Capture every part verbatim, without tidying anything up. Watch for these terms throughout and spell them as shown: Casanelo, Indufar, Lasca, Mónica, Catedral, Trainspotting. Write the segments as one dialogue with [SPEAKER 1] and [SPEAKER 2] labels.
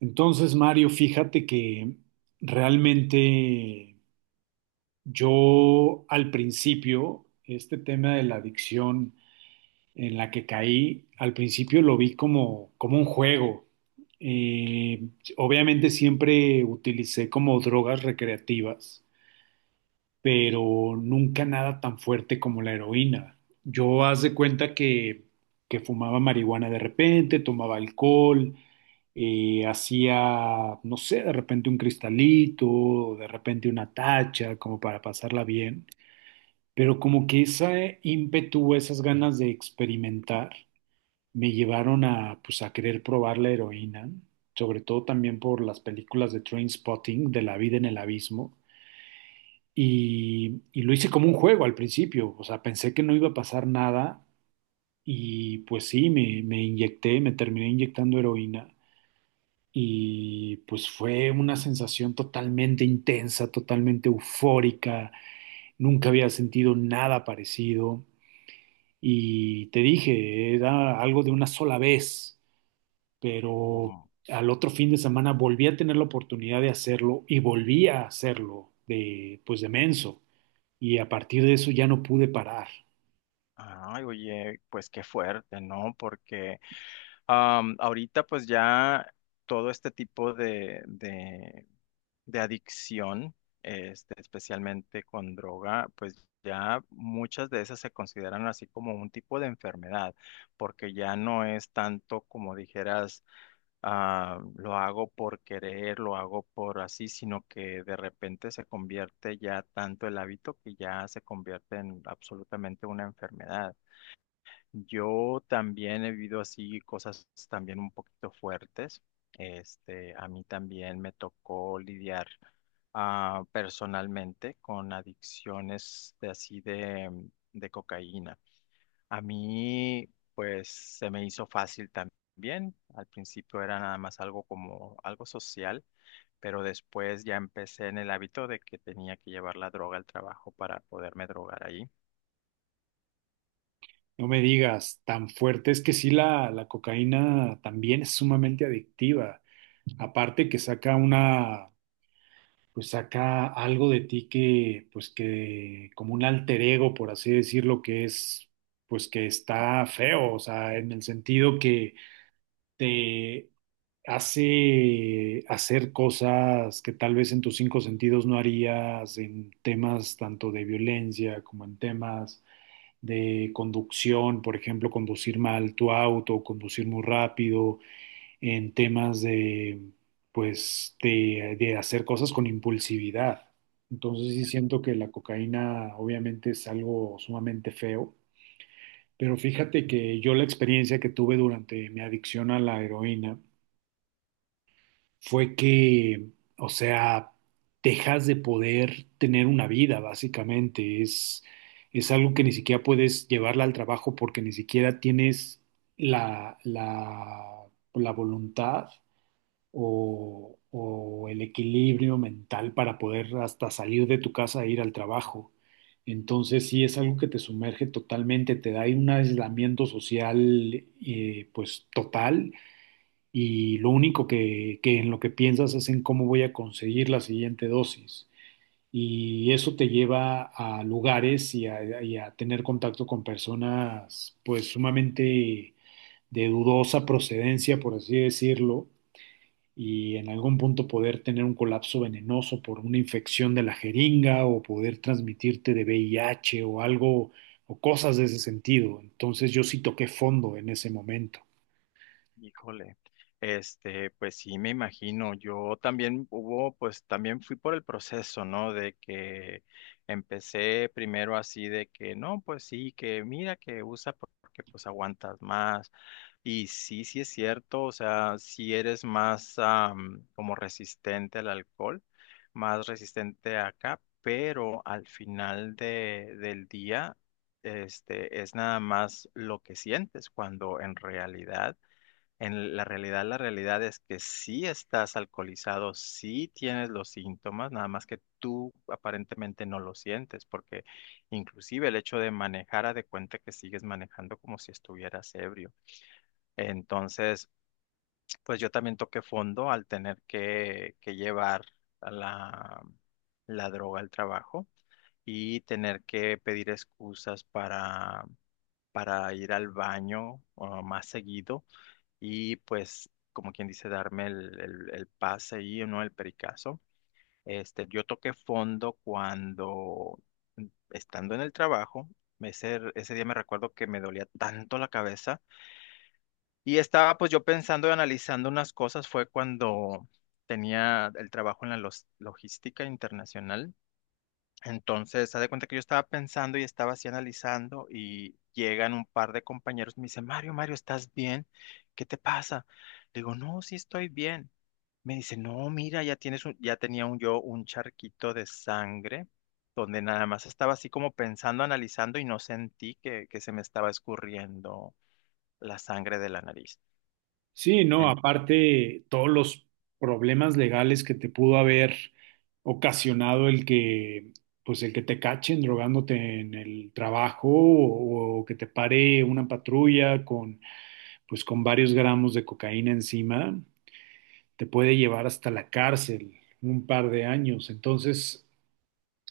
[SPEAKER 1] Entonces, Mario, fíjate que realmente yo al principio, este tema de la adicción en la que caí, al principio lo vi como, como un juego. Eh, Obviamente siempre utilicé como drogas recreativas pero nunca nada tan fuerte como la heroína. Yo haz de cuenta que, que fumaba marihuana de repente, tomaba alcohol, eh, hacía, no sé, de repente un cristalito, o de repente una tacha, como para pasarla bien. Pero como que ese ímpetu, esas ganas de experimentar, me llevaron a, pues, a querer probar la heroína, sobre todo también por las películas de Trainspotting, de la vida en el abismo y, y lo hice como un juego al principio, o sea, pensé que no iba a pasar nada y pues sí, me, me inyecté, me terminé inyectando heroína y pues fue una sensación totalmente intensa, totalmente eufórica, nunca había sentido nada parecido y te dije, era algo de una sola vez, pero
[SPEAKER 2] Oh.
[SPEAKER 1] al otro fin de semana volví a tener la oportunidad de hacerlo y volví a hacerlo de pues de menso. Y a partir de eso ya no pude parar.
[SPEAKER 2] Ay, oye, pues qué fuerte, ¿no? Porque... Am, ahorita pues ya todo este tipo de, de, de adicción, este, especialmente con droga, pues ya muchas de esas se consideran así como un tipo de enfermedad, porque ya no es tanto como dijeras, ah, lo hago por querer, lo hago por así, sino que de repente se convierte ya tanto el hábito que ya se convierte en absolutamente una enfermedad. Yo también he vivido así cosas también un poquito fuertes. Este, a mí también me tocó lidiar ah, personalmente con adicciones de así de, de cocaína. A mí, pues, se me hizo fácil también. Al principio era nada más algo como algo social, pero después ya empecé en el hábito de que tenía que llevar la droga al trabajo para poderme drogar ahí.
[SPEAKER 1] No me digas, tan fuerte, es que sí la, la cocaína también es sumamente adictiva. Aparte que saca una, pues saca algo de ti que, pues que, como un alter ego, por así decirlo, que es, pues que está feo, o sea, en el sentido que te hace hacer cosas que tal vez en tus cinco sentidos no harías, en temas tanto de violencia como en temas de conducción, por ejemplo, conducir mal tu auto, conducir muy rápido, en temas de, pues, de, de hacer cosas con impulsividad. Entonces sí siento que la cocaína obviamente es algo sumamente feo, pero fíjate que yo la experiencia que tuve durante mi adicción a la heroína, fue que, o sea, dejas de poder tener una vida, básicamente. Es, es algo que ni siquiera puedes llevarla al trabajo porque ni siquiera tienes la, la, la voluntad o, o el equilibrio mental para poder hasta salir de tu casa e ir al trabajo. Entonces sí es algo que te sumerge totalmente, te da ahí un aislamiento social eh, pues total y lo único que, que en lo que piensas es en cómo voy a conseguir la siguiente dosis. Y eso te lleva a lugares y a, y a tener contacto con personas pues sumamente de dudosa procedencia, por así decirlo, y en algún punto poder tener un colapso venenoso por una infección de la jeringa o poder transmitirte de V I H o algo o cosas de ese sentido. Entonces yo sí toqué fondo en ese momento.
[SPEAKER 2] Híjole, este, pues sí, me imagino. Yo también hubo, pues también fui por el proceso, ¿no? De que empecé primero así de que, no, pues sí, que mira que usa porque pues aguantas más. Y sí, sí es cierto, o sea, si eres más am, como resistente al alcohol, más resistente acá, pero al final de, del día, este, es nada más lo que sientes cuando en realidad en la realidad, la realidad es que sí estás alcoholizado, sí tienes los síntomas, nada más que tú aparentemente no lo sientes, porque inclusive el hecho de manejar, a de cuenta que sigues manejando como si estuvieras ebrio. Entonces, pues yo también toqué fondo al tener que, que llevar a la, la droga al trabajo y tener que pedir excusas para, para ir al baño uh, más seguido y pues, como quien dice, darme el, el, el pase y ¿no? El pericazo. Este, yo toqué fondo cuando, mm, estando en el trabajo, ese, ese día me recuerdo que me dolía tanto la cabeza y estaba pues yo pensando y analizando unas cosas, fue cuando tenía el trabajo en la los- logística internacional. Entonces, haz de cuenta que yo estaba pensando y estaba así analizando y llegan un par de compañeros y me dicen, Mario, Mario, ¿estás bien? ¿Qué te pasa? Le digo, no, sí estoy bien. Me dice, no, mira, ya tienes un, ya tenía un yo un charquito de sangre donde nada más estaba así como pensando, analizando y no sentí que, que se me estaba escurriendo la sangre de la nariz.
[SPEAKER 1] Sí, no, aparte todos los problemas legales que te pudo haber ocasionado el que, pues el que te cachen drogándote en el trabajo o, o que te pare una patrulla con, pues con varios gramos de cocaína encima, te puede llevar hasta la cárcel un par de años. Entonces,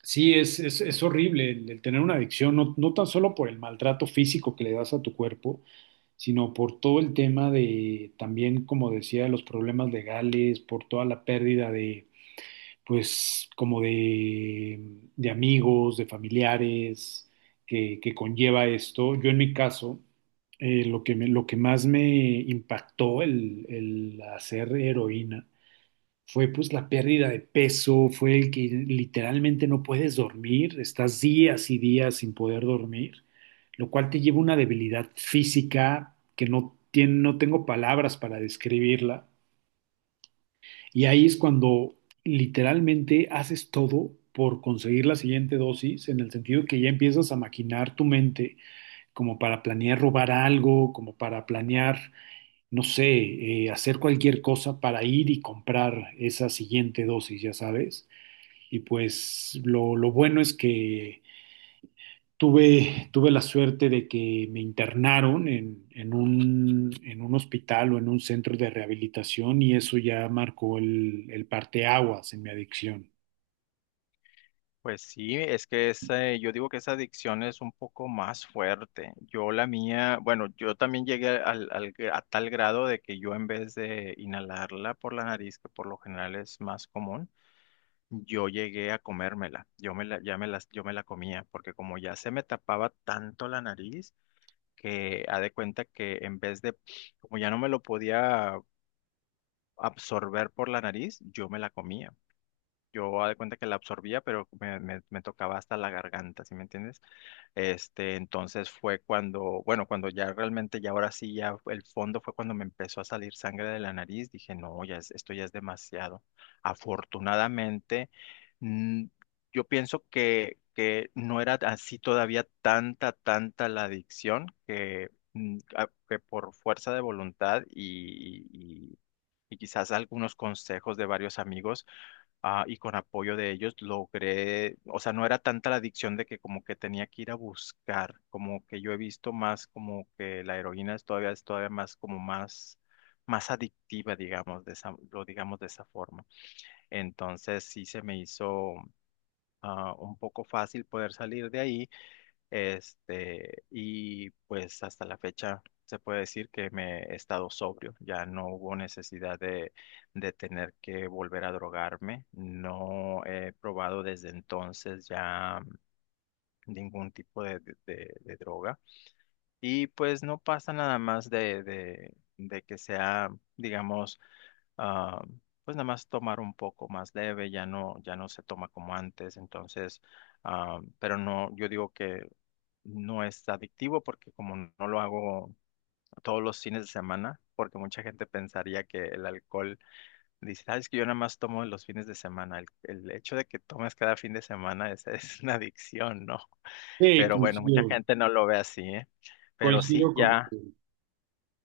[SPEAKER 1] sí, es, es, es horrible el, el tener una adicción, no, no tan solo por el maltrato físico que le das a tu cuerpo, sino por todo el tema de también, como decía, los problemas legales, por toda la pérdida de, pues, como de, de amigos, de familiares que, que conlleva esto. Yo en mi caso, eh, lo que me- lo que más me impactó el, el hacer heroína fue pues la pérdida de peso, fue el que literalmente no puedes dormir, estás días y días sin poder dormir, lo cual te lleva a una debilidad física que no tiene, no tengo palabras para describirla. Y ahí es cuando literalmente haces todo por conseguir la siguiente dosis, en el sentido que ya empiezas a maquinar tu mente como para planear robar algo, como para planear no sé, eh, hacer cualquier cosa para ir y comprar esa siguiente dosis, ya sabes. Y pues lo, lo bueno es que tuve, tuve la suerte de que me internaron en, en un, en un hospital o en un centro de rehabilitación y eso ya marcó el, el parteaguas en mi adicción.
[SPEAKER 2] Pues sí, es que esa, yo digo que esa adicción es un poco más fuerte. Yo la mía, bueno, yo también llegué al, al- a tal grado de que yo en vez de inhalarla por la nariz, que por lo general es más común, yo llegué a comérmela. Yo me la, ya me las, yo me la comía, porque como ya se me tapaba tanto la nariz, que ha de cuenta que en vez de, como ya no me lo podía absorber por la nariz, yo me la comía. Yo ha de cuenta que la absorbía, pero me, me, me tocaba hasta la garganta, ¿sí me entiendes? Este, entonces fue cuando, bueno, cuando ya realmente, ya ahora sí, ya el fondo fue cuando me empezó a salir sangre de la nariz. Dije, no, ya es- esto ya es demasiado. Afortunadamente, mm, yo pienso que, que no era así todavía tanta, tanta la adicción que, mm, a- que por fuerza de voluntad y, y y- y quizás algunos consejos de varios amigos ah, y con apoyo de ellos logré, o sea, no era tanta la adicción de que como que tenía que ir a buscar, como que yo he visto más como que la heroína es todavía, es todavía más como más, más adictiva, digamos, de esa, lo digamos de esa forma. Entonces sí se me hizo ah, un poco fácil poder salir de ahí. Este, y pues hasta la fecha se puede decir que me he estado sobrio, ya no hubo necesidad de, de tener que volver a drogarme, no he probado desde entonces ya ningún tipo de, de- de- de droga y pues no pasa nada más de, de, de que sea, digamos, ah, pues nada más tomar un poco más leve, ya no, ya no se toma como antes, entonces... Ah, pero no, yo digo que no es adictivo porque como no lo hago todos los fines de semana, porque mucha gente pensaría que el alcohol dice, ah, es que yo nada más tomo los fines de semana. El, el hecho de que tomes cada fin de semana es, es una adicción, ¿no?
[SPEAKER 1] Sí,
[SPEAKER 2] Pero bueno, mucha
[SPEAKER 1] coincido,
[SPEAKER 2] gente no lo ve así, ¿eh? Pero sí,
[SPEAKER 1] coincido con...
[SPEAKER 2] ya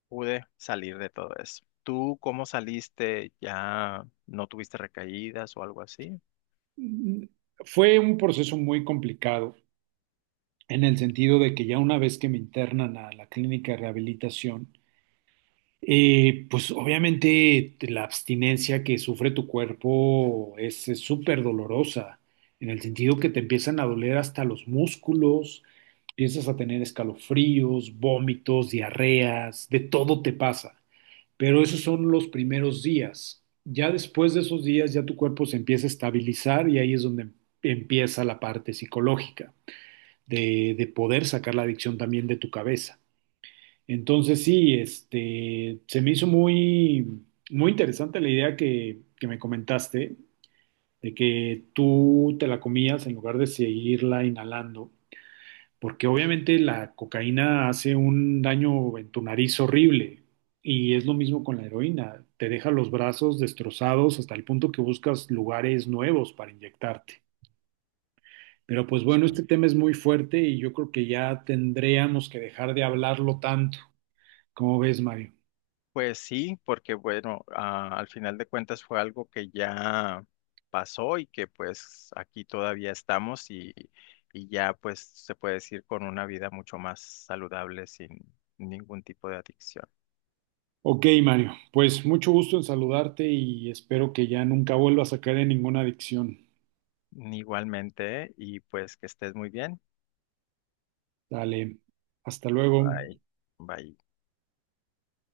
[SPEAKER 2] pude salir de todo eso. ¿Tú cómo saliste? ¿Ya no tuviste recaídas o algo así?
[SPEAKER 1] Fue un proceso muy complicado en el sentido de que ya una vez que me internan a la clínica de rehabilitación, Eh, pues obviamente la abstinencia que sufre tu cuerpo es es súper dolorosa, en el sentido que te empiezan a doler hasta los músculos, empiezas a tener escalofríos, vómitos, diarreas, de todo te pasa. Pero esos son los primeros días. Ya después de esos días ya tu cuerpo se empieza a estabilizar y ahí es donde empieza la parte psicológica de, de poder sacar la adicción también de tu cabeza. Entonces sí, este, se me hizo muy, muy interesante la idea que, que me comentaste, de que tú te la comías en lugar de seguirla inhalando, porque obviamente la cocaína hace un daño en tu nariz horrible y es lo mismo con la heroína, te deja los brazos destrozados hasta el punto que buscas lugares nuevos para inyectarte. Pero pues
[SPEAKER 2] Sí.
[SPEAKER 1] bueno, este tema es muy fuerte y yo creo que ya tendríamos que dejar de hablarlo tanto. ¿Cómo ves, Mario?
[SPEAKER 2] Pues sí, porque bueno, ah, al final de cuentas fue algo que ya pasó y que pues aquí todavía estamos y, y ya pues se puede decir con una vida mucho más saludable sin ningún tipo de adicción.
[SPEAKER 1] Ok, Mario, pues mucho gusto en saludarte y espero que ya nunca vuelvas a caer en ninguna adicción.
[SPEAKER 2] Igualmente, y pues que estés muy bien.
[SPEAKER 1] Dale, hasta luego.
[SPEAKER 2] Bye. Bye.